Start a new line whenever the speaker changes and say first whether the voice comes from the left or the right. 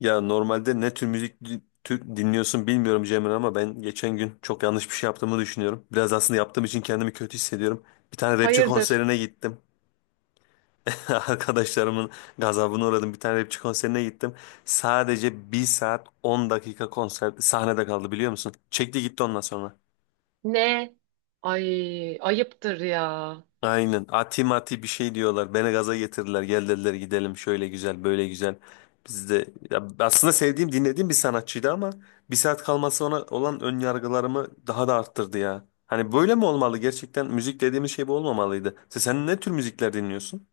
left: Ya normalde ne tür müzik di- tür dinliyorsun bilmiyorum Cemre, ama ben geçen gün çok yanlış bir şey yaptığımı düşünüyorum. Biraz aslında yaptığım için kendimi kötü hissediyorum. Bir tane rapçi
right: Hayırdır?
left: konserine gittim. Arkadaşlarımın gazabına uğradım. Bir tane rapçi konserine gittim. Sadece bir saat 10 dakika konser sahnede kaldı, biliyor musun? Çekti gitti ondan sonra.
right: Ne? Ay ayıptır ya.
left: Aynen. Ati mati bir şey diyorlar. Beni gaza getirdiler. Gel dediler, gidelim, şöyle güzel, böyle güzel. Biz de ya, aslında sevdiğim, dinlediğim bir sanatçıydı ama bir saat kalması ona olan ön yargılarımı daha da arttırdı ya. Hani böyle mi olmalı? Gerçekten müzik dediğimiz şey bu olmamalıydı. Sen ne tür müzikler dinliyorsun?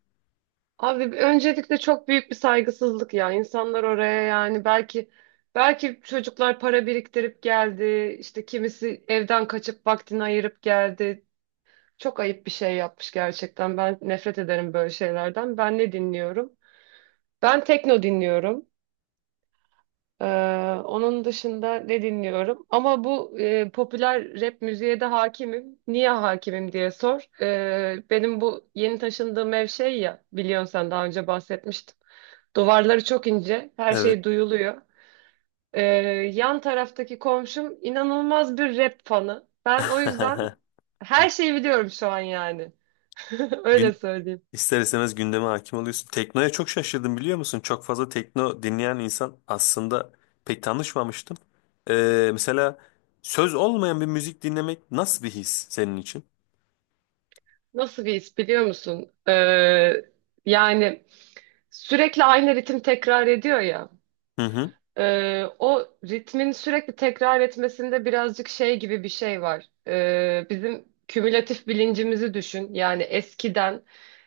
right: Abi öncelikle çok büyük bir saygısızlık ya. İnsanlar oraya yani belki çocuklar para biriktirip geldi. İşte kimisi evden kaçıp vaktini ayırıp geldi. Çok ayıp bir şey yapmış gerçekten. Ben nefret ederim böyle şeylerden. Ben ne dinliyorum? Ben tekno dinliyorum. Ee, Onun dışında ne dinliyorum? Ama bu popüler rap müziğe de hakimim. Niye hakimim diye sor. Benim bu yeni taşındığım ev şey ya, biliyorsun sen daha önce bahsetmiştim. Duvarları çok ince, her
left: Evet.
right: şey duyuluyor. Ee, Yan taraftaki komşum inanılmaz bir rap fanı. Ben o yüzden her şeyi biliyorum şu an yani. Öyle
left: gün
right: söyleyeyim.
left: İster istemez gündeme hakim oluyorsun. Teknoya çok şaşırdım, biliyor musun? Çok fazla tekno dinleyen insan aslında pek tanışmamıştım. Mesela söz olmayan bir müzik dinlemek nasıl bir his senin için?
right: Nasıl bir his biliyor musun? Yani sürekli aynı ritim tekrar ediyor ya.
left: Hı hı.
right: O ritmin sürekli tekrar etmesinde birazcık şey gibi bir şey var. Bizim kümülatif bilincimizi düşün. Yani eskiden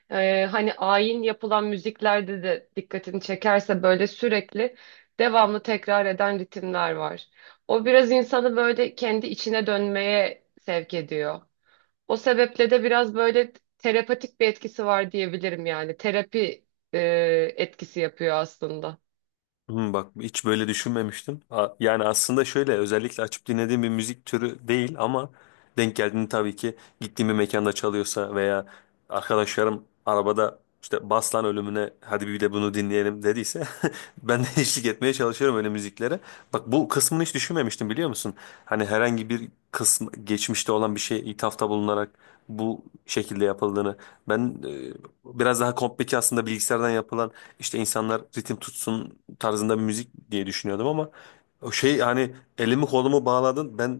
right: hani ayin yapılan müziklerde de dikkatini çekerse böyle sürekli devamlı tekrar eden ritimler var. O biraz insanı böyle kendi içine dönmeye sevk ediyor. O sebeple de biraz böyle terapatik bir etkisi var diyebilirim yani. Terapi e, etkisi yapıyor aslında.
left: Hmm, bak hiç böyle düşünmemiştim. Yani aslında şöyle, özellikle açıp dinlediğim bir müzik türü değil ama denk geldiğini, tabii ki gittiğim bir mekanda çalıyorsa veya arkadaşlarım arabada işte Baslan ölümüne hadi bir de bunu dinleyelim dediyse ben de eşlik etmeye çalışıyorum öyle müziklere. Bak, bu kısmını hiç düşünmemiştim, biliyor musun? Hani herhangi bir kısım geçmişte olan bir şeye ithafta bulunarak bu şekilde yapıldığını. Ben biraz daha komplike aslında, bilgisayardan yapılan işte insanlar ritim tutsun tarzında bir müzik diye düşünüyordum ama o şey, hani elimi kolumu bağladın, ben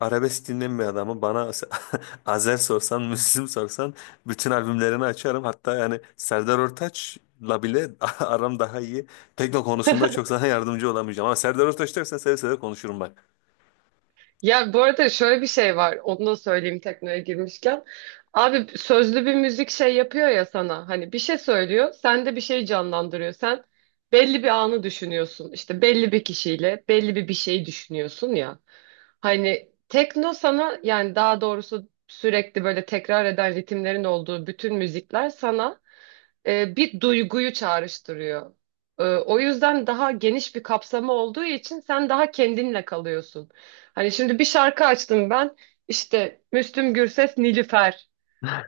left: arabesk dinleyen bir adamım. Bana Azer sorsan, Müslüm sorsan bütün albümlerini açarım, hatta yani Serdar Ortaç'la bile aram daha iyi. Tekno konusunda çok sana yardımcı olamayacağım ama Serdar Ortaç dersen seve seve konuşurum bak.
right: Ya bu arada şöyle bir şey var. Onu da söyleyeyim teknoya girmişken. Abi sözlü bir müzik şey yapıyor ya sana. Hani bir şey söylüyor. Sen de bir şey canlandırıyor. Sen belli bir anı düşünüyorsun. İşte belli bir kişiyle belli bir şeyi düşünüyorsun ya. Hani tekno sana yani daha doğrusu sürekli böyle tekrar eden ritimlerin olduğu bütün müzikler sana bir duyguyu çağrıştırıyor. E, o yüzden daha geniş bir kapsamı olduğu için sen daha kendinle kalıyorsun. Hani şimdi bir şarkı açtım ben. İşte Müslüm Gürses, Nilüfer.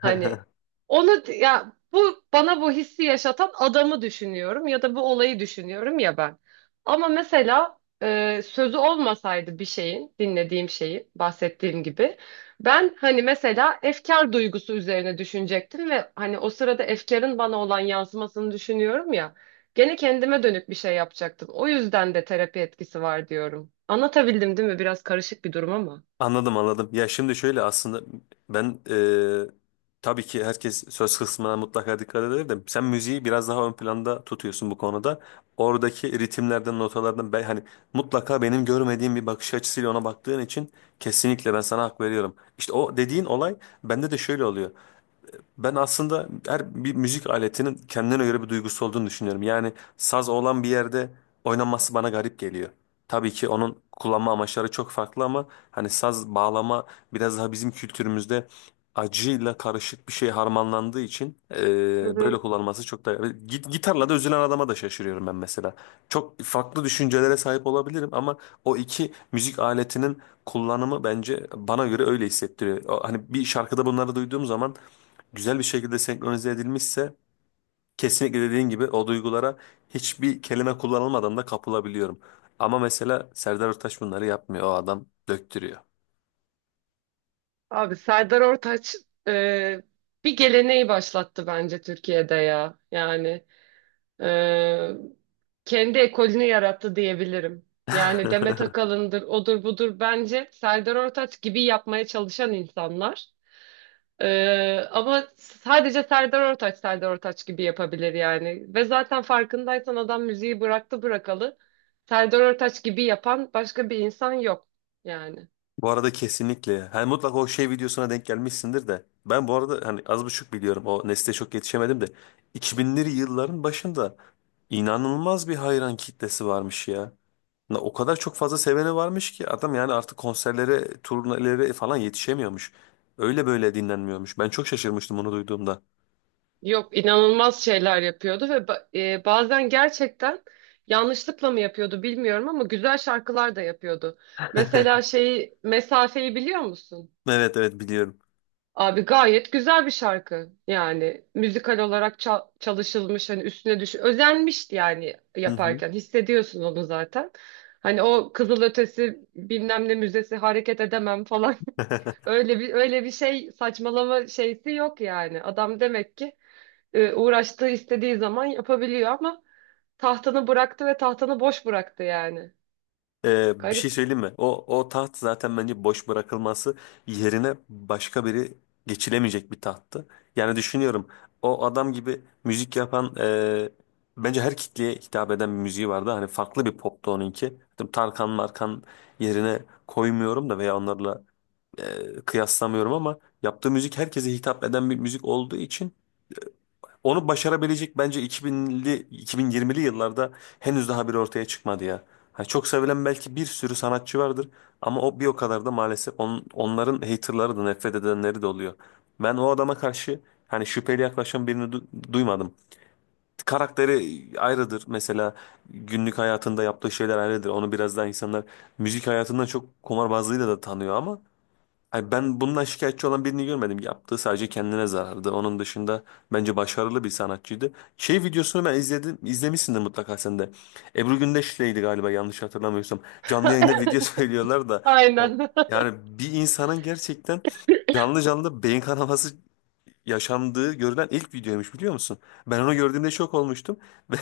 right: Hani onu ya bu bana bu hissi yaşatan adamı düşünüyorum ya da bu olayı düşünüyorum ya ben. Ama mesela sözü olmasaydı bir şeyin, dinlediğim şeyin, bahsettiğim gibi ben hani mesela efkar duygusu üzerine düşünecektim ve hani o sırada efkarın bana olan yansımasını düşünüyorum ya. Gene kendime dönük bir şey yapacaktım. O yüzden de terapi etkisi var diyorum. Anlatabildim değil mi? Biraz karışık bir durum ama.
left: Anladım, anladım. Ya şimdi şöyle, aslında ben tabii ki herkes söz kısmına mutlaka dikkat eder de sen müziği biraz daha ön planda tutuyorsun bu konuda. Oradaki ritimlerden, notalardan, ben hani mutlaka benim görmediğim bir bakış açısıyla ona baktığın için kesinlikle ben sana hak veriyorum. İşte o dediğin olay bende de şöyle oluyor. Ben aslında her bir müzik aletinin kendine göre bir duygusu olduğunu düşünüyorum. Yani saz olan bir yerde oynanması bana garip geliyor. Tabii ki onun kullanma amaçları çok farklı ama hani saz, bağlama biraz daha bizim kültürümüzde acıyla karışık bir şey harmanlandığı için
right: Hı
left: böyle
right: hı.
left: kullanılması çok da... Gitarla da üzülen adama da şaşırıyorum ben mesela. Çok farklı düşüncelere sahip olabilirim ama o iki müzik aletinin kullanımı bence, bana göre öyle hissettiriyor. Hani bir şarkıda bunları duyduğum zaman güzel bir şekilde senkronize edilmişse kesinlikle dediğin gibi o duygulara hiçbir kelime kullanılmadan da kapılabiliyorum. Ama mesela Serdar Ortaç bunları yapmıyor. O adam döktürüyor.
right: Abi Serdar Ortaç e, bir geleneği başlattı bence Türkiye'de ya. Yani e, kendi ekolünü yarattı diyebilirim. Yani Demet Akalın'dır, odur budur. Bence Serdar Ortaç gibi yapmaya çalışan insanlar. E, Ama sadece Serdar Ortaç Serdar Ortaç gibi yapabilir yani. Ve zaten farkındaysan adam müziği bıraktı bırakalı. Serdar Ortaç gibi yapan başka bir insan yok yani.
left: Bu arada kesinlikle. Hani mutlaka o şey videosuna denk gelmişsindir de. Ben bu arada hani az buçuk biliyorum. O nesle çok yetişemedim de. 2000'li yılların başında inanılmaz bir hayran kitlesi varmış ya. O kadar çok fazla seveni varmış ki adam, yani artık konserlere, turnelere falan yetişemiyormuş. Öyle böyle dinlenmiyormuş. Ben çok şaşırmıştım onu duyduğumda.
right: Yok, inanılmaz şeyler yapıyordu ve bazen gerçekten yanlışlıkla mı yapıyordu bilmiyorum ama güzel şarkılar da yapıyordu. Mesela şeyi, Mesafe'yi biliyor musun?
left: Evet, evet biliyorum.
right: Abi gayet güzel bir şarkı, yani müzikal olarak çalışılmış, hani üstüne düş özenmişti yani,
left: Hı hı.
right: yaparken hissediyorsun onu zaten. Hani o Kızılötesi bilmem ne müzesi hareket edemem falan öyle bir şey, saçmalama şeysi yok yani. Adam demek ki uğraştığı istediği zaman yapabiliyor ama tahtanı bıraktı ve tahtanı boş bıraktı yani.
left: Bir şey
right: Garip.
left: söyleyeyim mi? O taht zaten bence boş bırakılması yerine başka biri geçilemeyecek bir tahttı. Yani düşünüyorum, o adam gibi müzik yapan, bence her kitleye hitap eden bir müziği vardı. Hani farklı bir poptu onunki. Tabii Tarkan Markan yerine koymuyorum da veya onlarla kıyaslamıyorum, ama yaptığı müzik herkese hitap eden bir müzik olduğu için onu başarabilecek, bence 2000'li 2020'li yıllarda henüz daha biri ortaya çıkmadı ya. Ha, çok sevilen belki bir sürü sanatçı vardır ama o bir o kadar da maalesef onların haterları da, nefret edenleri de oluyor. Ben o adama karşı hani şüpheli yaklaşan birini duymadım. Karakteri ayrıdır mesela, günlük hayatında yaptığı şeyler ayrıdır. Onu biraz daha insanlar müzik hayatından çok kumarbazlığıyla da tanıyor. Ay, ben bundan şikayetçi olan birini görmedim. Yaptığı sadece kendine zarardı. Onun dışında bence başarılı bir sanatçıydı. Şey videosunu ben izledim. İzlemişsindir mutlaka sen de. Ebru Gündeş'leydi galiba, yanlış hatırlamıyorsam. Canlı yayında video söylüyorlar da.
right: Aynen.
left: Yani bir insanın gerçekten canlı canlı beyin kanaması yaşandığı görülen ilk videoymuş, biliyor musun? Ben onu gördüğümde şok olmuştum. Ve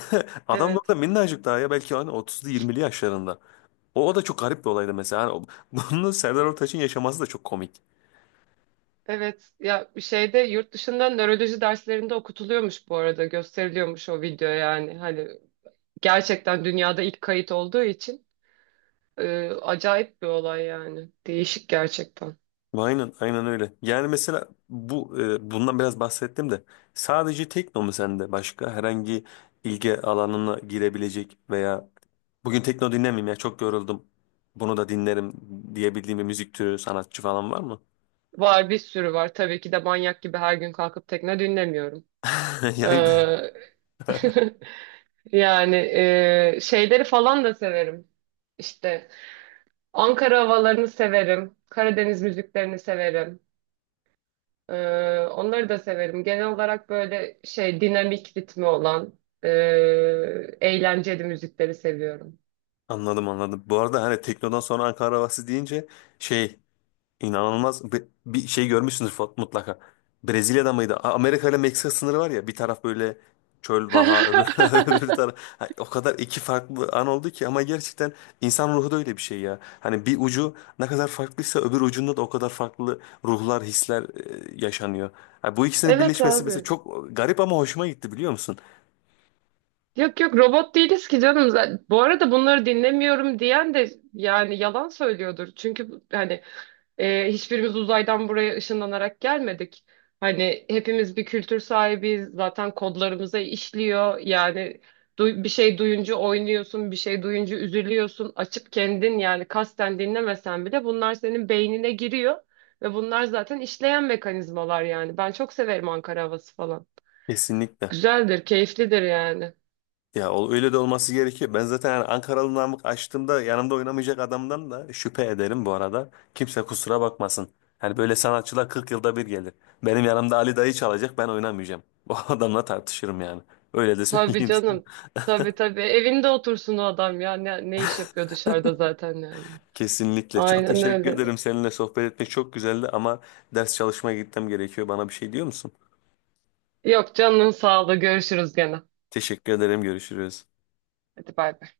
left: adam da orada
right: Evet.
left: minnacık daha, ya belki hani 30'lu 20'li yaşlarında. O da çok garip bir olaydı mesela. Bunu Serdar Ortaç'ın yaşaması da çok komik.
right: Evet. Ya bir şeyde yurt dışında nöroloji derslerinde okutuluyormuş bu arada. Gösteriliyormuş o video yani. Hani gerçekten dünyada ilk kayıt olduğu için acayip bir olay yani. Değişik gerçekten.
left: Aynen, aynen öyle. Yani mesela bu, bundan biraz bahsettim de sadece tekno mu sende? Başka herhangi ilgi alanına girebilecek veya bugün tekno dinlemeyeyim ya, çok yoruldum, bunu da dinlerim diyebildiğim bir müzik türü, sanatçı falan var mı?
right: Var, bir sürü var. Tabii ki de manyak gibi her gün kalkıp tekne dinlemiyorum.
left: Yani ben-
right: Ee, Yani şeyleri falan da severim. İşte Ankara havalarını severim. Karadeniz müziklerini severim. E, Onları da severim. Genel olarak böyle şey dinamik ritmi olan e, eğlenceli müzikleri seviyorum.
left: anladım, anladım. Bu arada hani teknodan sonra Ankara havası deyince şey, İnanılmaz bir, şey görmüşsünüz mutlaka. Brezilya'da mıydı? Amerika ile Meksika sınırı var ya, bir taraf böyle çöl, vaha öbür, öbür taraf. Ha, o kadar iki farklı an oldu ki ama gerçekten insan ruhu da öyle bir şey ya. Hani bir ucu ne kadar farklıysa öbür ucunda da o kadar farklı ruhlar, hisler yaşanıyor. Ha, bu ikisinin
right: Evet
left: birleşmesi mesela
right: abi.
left: çok garip ama hoşuma gitti, biliyor musun?
right: Yok yok, robot değiliz ki canım. Bu arada bunları dinlemiyorum diyen de yani yalan söylüyordur. Çünkü hani hiçbirimiz uzaydan buraya ışınlanarak gelmedik. Hani hepimiz bir kültür sahibiyiz. Zaten kodlarımıza işliyor. Yani bir şey duyunca oynuyorsun, bir şey duyunca üzülüyorsun. Açıp kendin yani kasten dinlemesen bile bunlar senin beynine giriyor. Ve bunlar zaten işleyen mekanizmalar yani. Ben çok severim Ankara havası falan.
left: Kesinlikle.
right: Güzeldir, keyiflidir yani.
left: Ya öyle de olması gerekiyor. Ben zaten yani Ankaralı Namık açtığımda yanımda oynamayacak adamdan da şüphe ederim bu arada. Kimse kusura bakmasın. Hani böyle sanatçılar 40 yılda bir gelir. Benim yanımda Ali Dayı çalacak, ben oynamayacağım. O adamla tartışırım yani. Öyle de
right: Tabii
left: söyleyeyim sana.
right: canım. Tabii tabii. Evinde otursun o adam ya. Ne, ne iş yapıyor dışarıda zaten yani.
left: Kesinlikle. Çok
right: Aynen
left: teşekkür
right: öyle.
left: ederim. Seninle sohbet etmek çok güzeldi ama ders çalışmaya gitmem gerekiyor. Bana bir şey diyor musun?
right: Yok, canının sağlığı. Görüşürüz gene.
left: Teşekkür ederim. Görüşürüz.
right: Hadi bay bay.